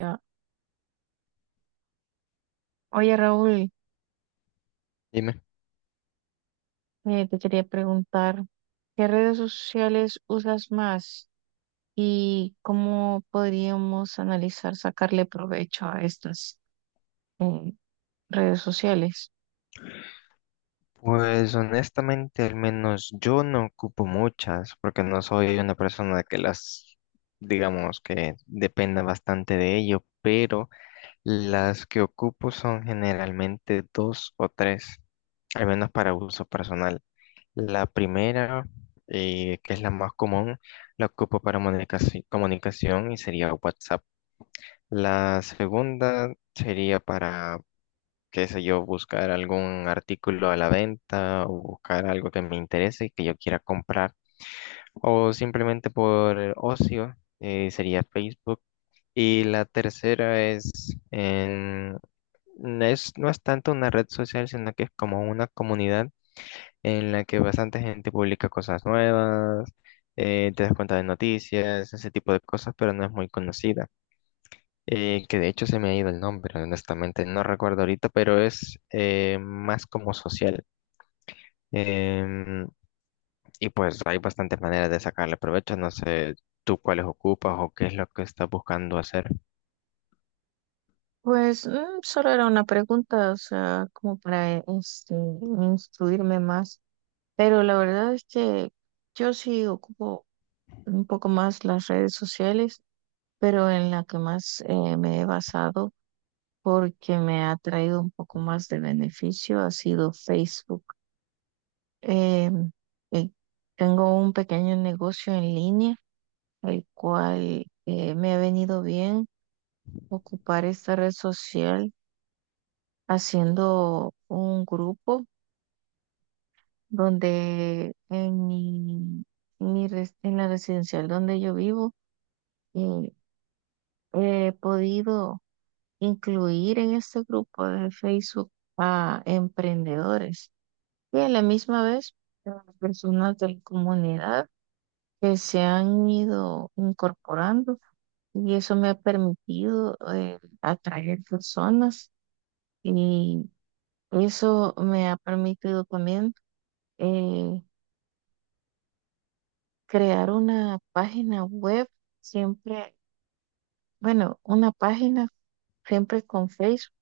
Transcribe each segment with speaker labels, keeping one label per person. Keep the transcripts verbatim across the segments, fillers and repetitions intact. Speaker 1: Ya. Oye, Raúl,
Speaker 2: Dime.
Speaker 1: eh, te quería preguntar, ¿qué redes sociales usas más y cómo podríamos analizar sacarle provecho a estas eh, redes sociales?
Speaker 2: Pues honestamente, al menos yo no ocupo muchas, porque no soy una persona que las, digamos, que dependa bastante de ello, pero las que ocupo son generalmente dos o tres, al menos para uso personal. La primera, eh, que es la más común, la ocupo para comunicaci- comunicación y sería WhatsApp. La segunda sería para qué sé yo, buscar algún artículo a la venta o buscar algo que me interese y que yo quiera comprar. O simplemente por ocio, eh, sería Facebook. Y la tercera es, en- no es, no es tanto una red social, sino que es como una comunidad en la que bastante gente publica cosas nuevas, eh, te das cuenta de noticias, ese tipo de cosas, pero no es muy conocida, eh, que de hecho se me ha ido el nombre, honestamente, no recuerdo ahorita, pero es, eh, más como social. Em, y pues hay bastantes maneras de sacarle provecho, no sé tú cuáles ocupas o qué es lo que estás buscando hacer.
Speaker 1: Pues mm, solo era una pregunta, o sea, como para este, instruirme más, pero la verdad es que yo sí ocupo un poco más las redes sociales, pero en la que más eh, me he basado. porque me ha traído un poco más de beneficio ha sido Facebook. Eh, eh, tengo un pequeño negocio en línea, el cual eh, me ha venido bien ocupar esta red social haciendo un grupo donde en mi, en mi res- en la residencial donde yo vivo, eh, he podido incluir en este grupo de Facebook a emprendedores. Y a la misma vez, las personas de la comunidad que se han ido incorporando, y eso me ha permitido eh, atraer personas, y eso me ha permitido también eh, crear una página web siempre, bueno, una página siempre con Facebook,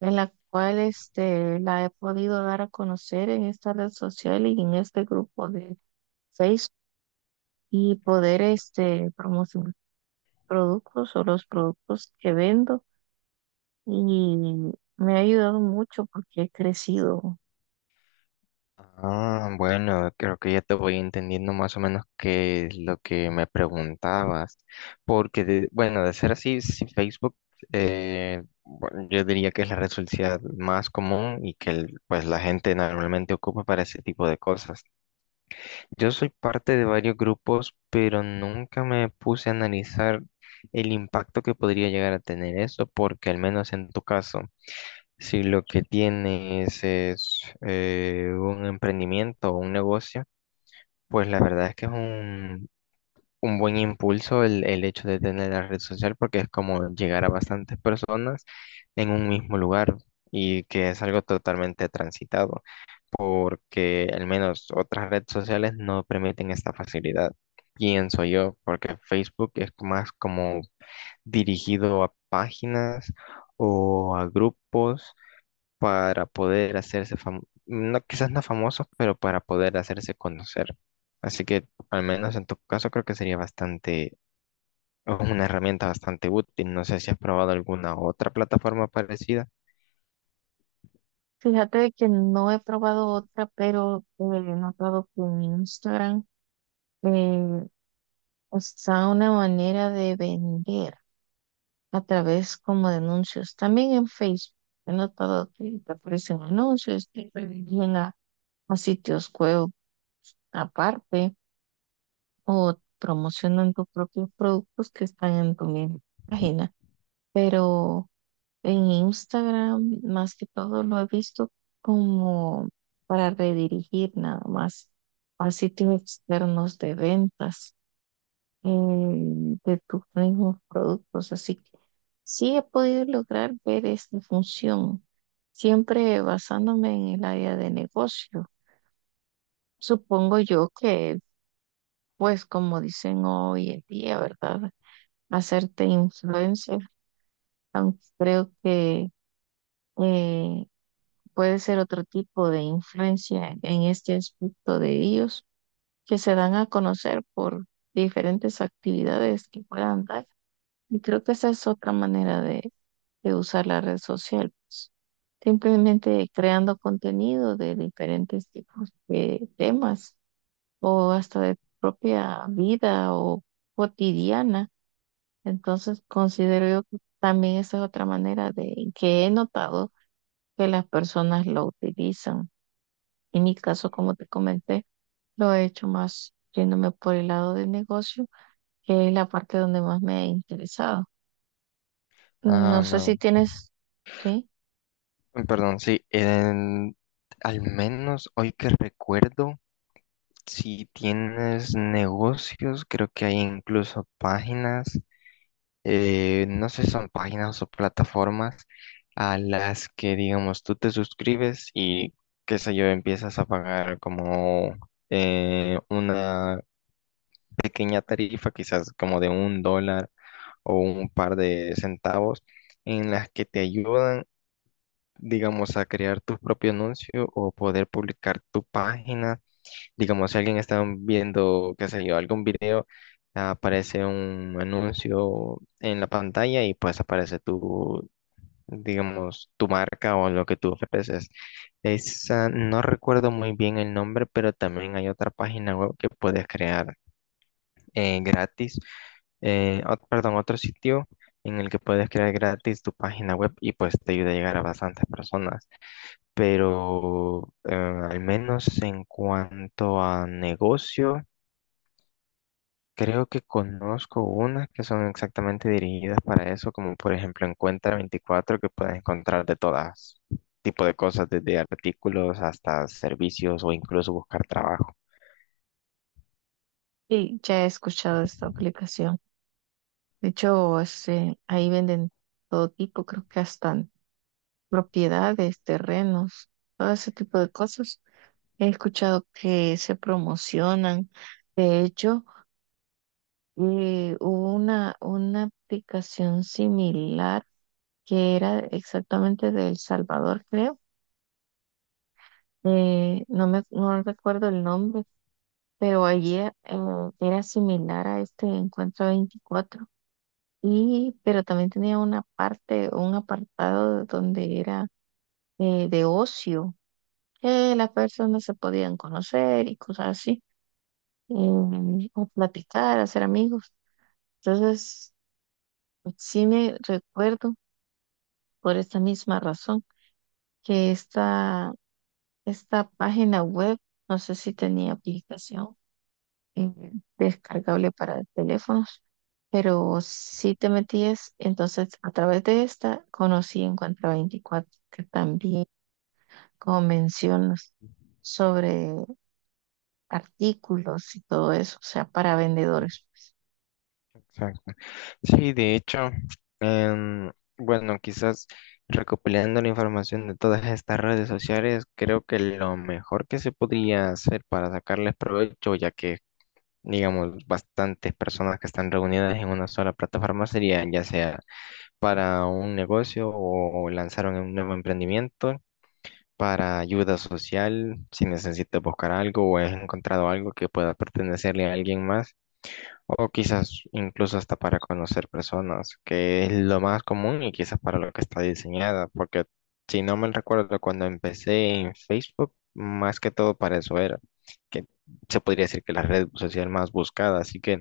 Speaker 1: en la cual este, la he podido dar a conocer en esta red social y en este grupo de Facebook, y poder este, promocionar productos o los productos que vendo, y me ha ayudado mucho porque he crecido.
Speaker 2: Ah, bueno, creo que ya te voy entendiendo más o menos qué es lo que me preguntabas, porque de- bueno, de ser así, si Facebook, eh, bueno, yo diría que es la red social más común y que el- pues la gente normalmente ocupa para ese tipo de cosas. Yo soy parte de varios grupos, pero nunca me puse a analizar el impacto que podría llegar a tener eso, porque al menos en tu caso, si lo que tienes es, eh, un emprendimiento o un negocio, pues la verdad es que es un, un buen impulso el, el hecho de tener la red social, porque es como llegar a bastantes personas en un mismo lugar y que es algo totalmente transitado, porque al menos otras redes sociales no permiten esta facilidad, pienso yo, porque Facebook es más como dirigido a páginas o a grupos para poder hacerse famosos, no, quizás no famosos, pero para poder hacerse conocer. Así que al menos en tu caso creo que sería bastante, una herramienta bastante útil. No sé si has probado alguna otra plataforma parecida.
Speaker 1: Fíjate que no he probado otra, pero eh, he notado que en Instagram eh, está una manera de vender a través como de anuncios. También en Facebook he notado que te aparecen anuncios, te llegan a, a sitios web aparte o promocionan tus propios productos que están en tu misma página. Pero en Instagram, más que todo, lo he visto como para redirigir nada más a sitios externos de ventas eh, de tus mismos productos. Así que sí he podido lograr ver esta función, siempre basándome en el área de negocio. Supongo yo que, pues, como dicen hoy en día, ¿verdad? Hacerte influencer, aunque creo que eh, puede ser otro tipo de influencia en este aspecto de ellos que se dan a conocer por diferentes actividades que puedan dar. Y creo que esa es otra manera de, de usar la red social, pues. Simplemente creando contenido de diferentes tipos de temas o hasta de propia vida o cotidiana. Entonces considero yo que también esa es otra manera de que he notado que las personas lo utilizan. En mi caso, como te comenté, lo he hecho más yéndome por el lado del negocio, que es la parte donde más me ha interesado. No
Speaker 2: Ah,
Speaker 1: sé si
Speaker 2: no.
Speaker 1: tienes, sí,
Speaker 2: Mm, Perdón, sí, en- al menos hoy que recuerdo, si tienes negocios, creo que hay incluso páginas, eh, no sé si son páginas o plataformas a las que, digamos, tú te suscribes y, qué sé yo, empiezas a pagar como, eh, una pequeña tarifa, quizás como de un dólar o un par de centavos, en las que te ayudan, digamos, a crear tu propio anuncio o poder publicar tu página. Digamos, si alguien está viendo, qué sé yo, algún video, aparece un anuncio en la pantalla y pues aparece tu, digamos, tu marca o lo que tú ofreces. Esa, no recuerdo muy bien el nombre, pero también hay otra página web que puedes crear, eh, gratis, eh, ot- perdón, otro sitio en el que puedes crear gratis tu página web y pues te ayuda a llegar a bastantes personas, pero, eh, al menos en cuanto a negocio, creo que conozco unas que son exactamente dirigidas para eso, como por ejemplo en Cuenta veinticuatro, que puedes encontrar de todas tipo de cosas, desde artículos hasta servicios o incluso buscar trabajo.
Speaker 1: sí, ya he escuchado esta aplicación. De hecho, este, ahí venden todo tipo, creo que hasta propiedades, terrenos, todo ese tipo de cosas. He escuchado que se promocionan. De hecho, eh, hubo una, una aplicación similar que era exactamente de El Salvador, creo. Eh, no me no recuerdo el nombre, pero allí eh, era similar a este Encuentro veinticuatro. Y, pero también tenía una parte, un apartado donde era eh, de ocio, que las personas se podían conocer y cosas así, em, o platicar, hacer amigos. Entonces, sí me recuerdo por esta misma razón que esta esta página web, no sé si tenía aplicación eh, descargable para teléfonos, pero si te metías, entonces a través de esta conocí Encuentra veinticuatro que también, como mencionas, sobre artículos y todo eso, o sea, para vendedores.
Speaker 2: Exacto. Sí, de hecho, em, bueno, quizás recopilando la información de todas estas redes sociales, creo que lo mejor que se podría hacer para sacarles provecho, ya que, digamos, bastantes personas que están reunidas en una sola plataforma, sería ya sea para un negocio o lanzar un nuevo emprendimiento, para ayuda social, si necesitas buscar algo o has encontrado algo que pueda pertenecerle a alguien más, o quizás incluso hasta para conocer personas, que es lo más común y quizás para lo que está diseñada, porque si no mal recuerdo, cuando empecé en Facebook, más que todo para eso era, que se podría decir que la red social más buscada, así que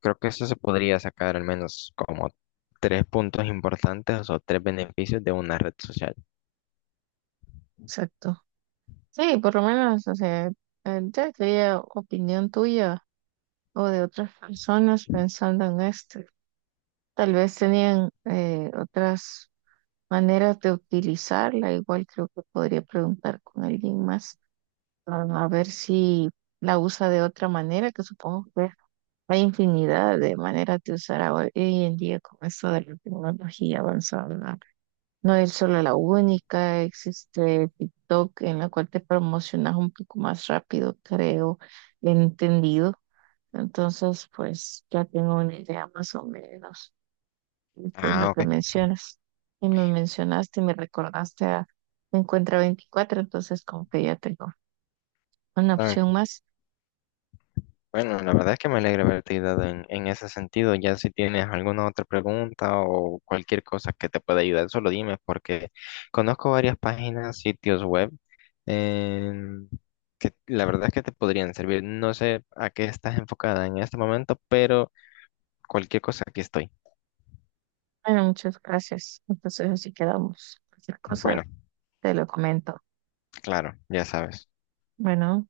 Speaker 2: creo que eso se podría sacar al menos como tres puntos importantes o tres beneficios de una red social.
Speaker 1: Exacto. Sí, por lo menos, o sea, eh, ya quería opinión tuya o de otras personas pensando en esto. Tal vez tenían eh, otras maneras de utilizarla. Igual creo que podría preguntar con alguien más, ah, a ver si la usa de otra manera, que supongo que hay infinidad de maneras de usar ahora- hoy en día con esto de la tecnología avanzada, ¿verdad? No es solo la única, existe TikTok en la cual te promocionas un poco más rápido, creo, entendido. Entonces, pues ya tengo una idea más o menos. Y pues lo
Speaker 2: Ah,
Speaker 1: que
Speaker 2: ok.
Speaker 1: mencionas. Y me mencionaste y me recordaste a Encuentra veinticuatro, entonces como que ya tengo una
Speaker 2: Ah,
Speaker 1: opción más.
Speaker 2: bueno, la verdad es que me alegra haberte ayudado en, en ese sentido. Ya si tienes alguna otra pregunta o cualquier cosa que te pueda ayudar, solo dime, porque conozco varias páginas, sitios web, em, que la verdad es que te podrían servir. No sé a qué estás enfocada en este momento, pero cualquier cosa aquí estoy.
Speaker 1: Bueno, muchas gracias. Entonces así quedamos. Cualquier
Speaker 2: Bueno,
Speaker 1: cosa te lo comento.
Speaker 2: claro, ya sabes.
Speaker 1: Bueno.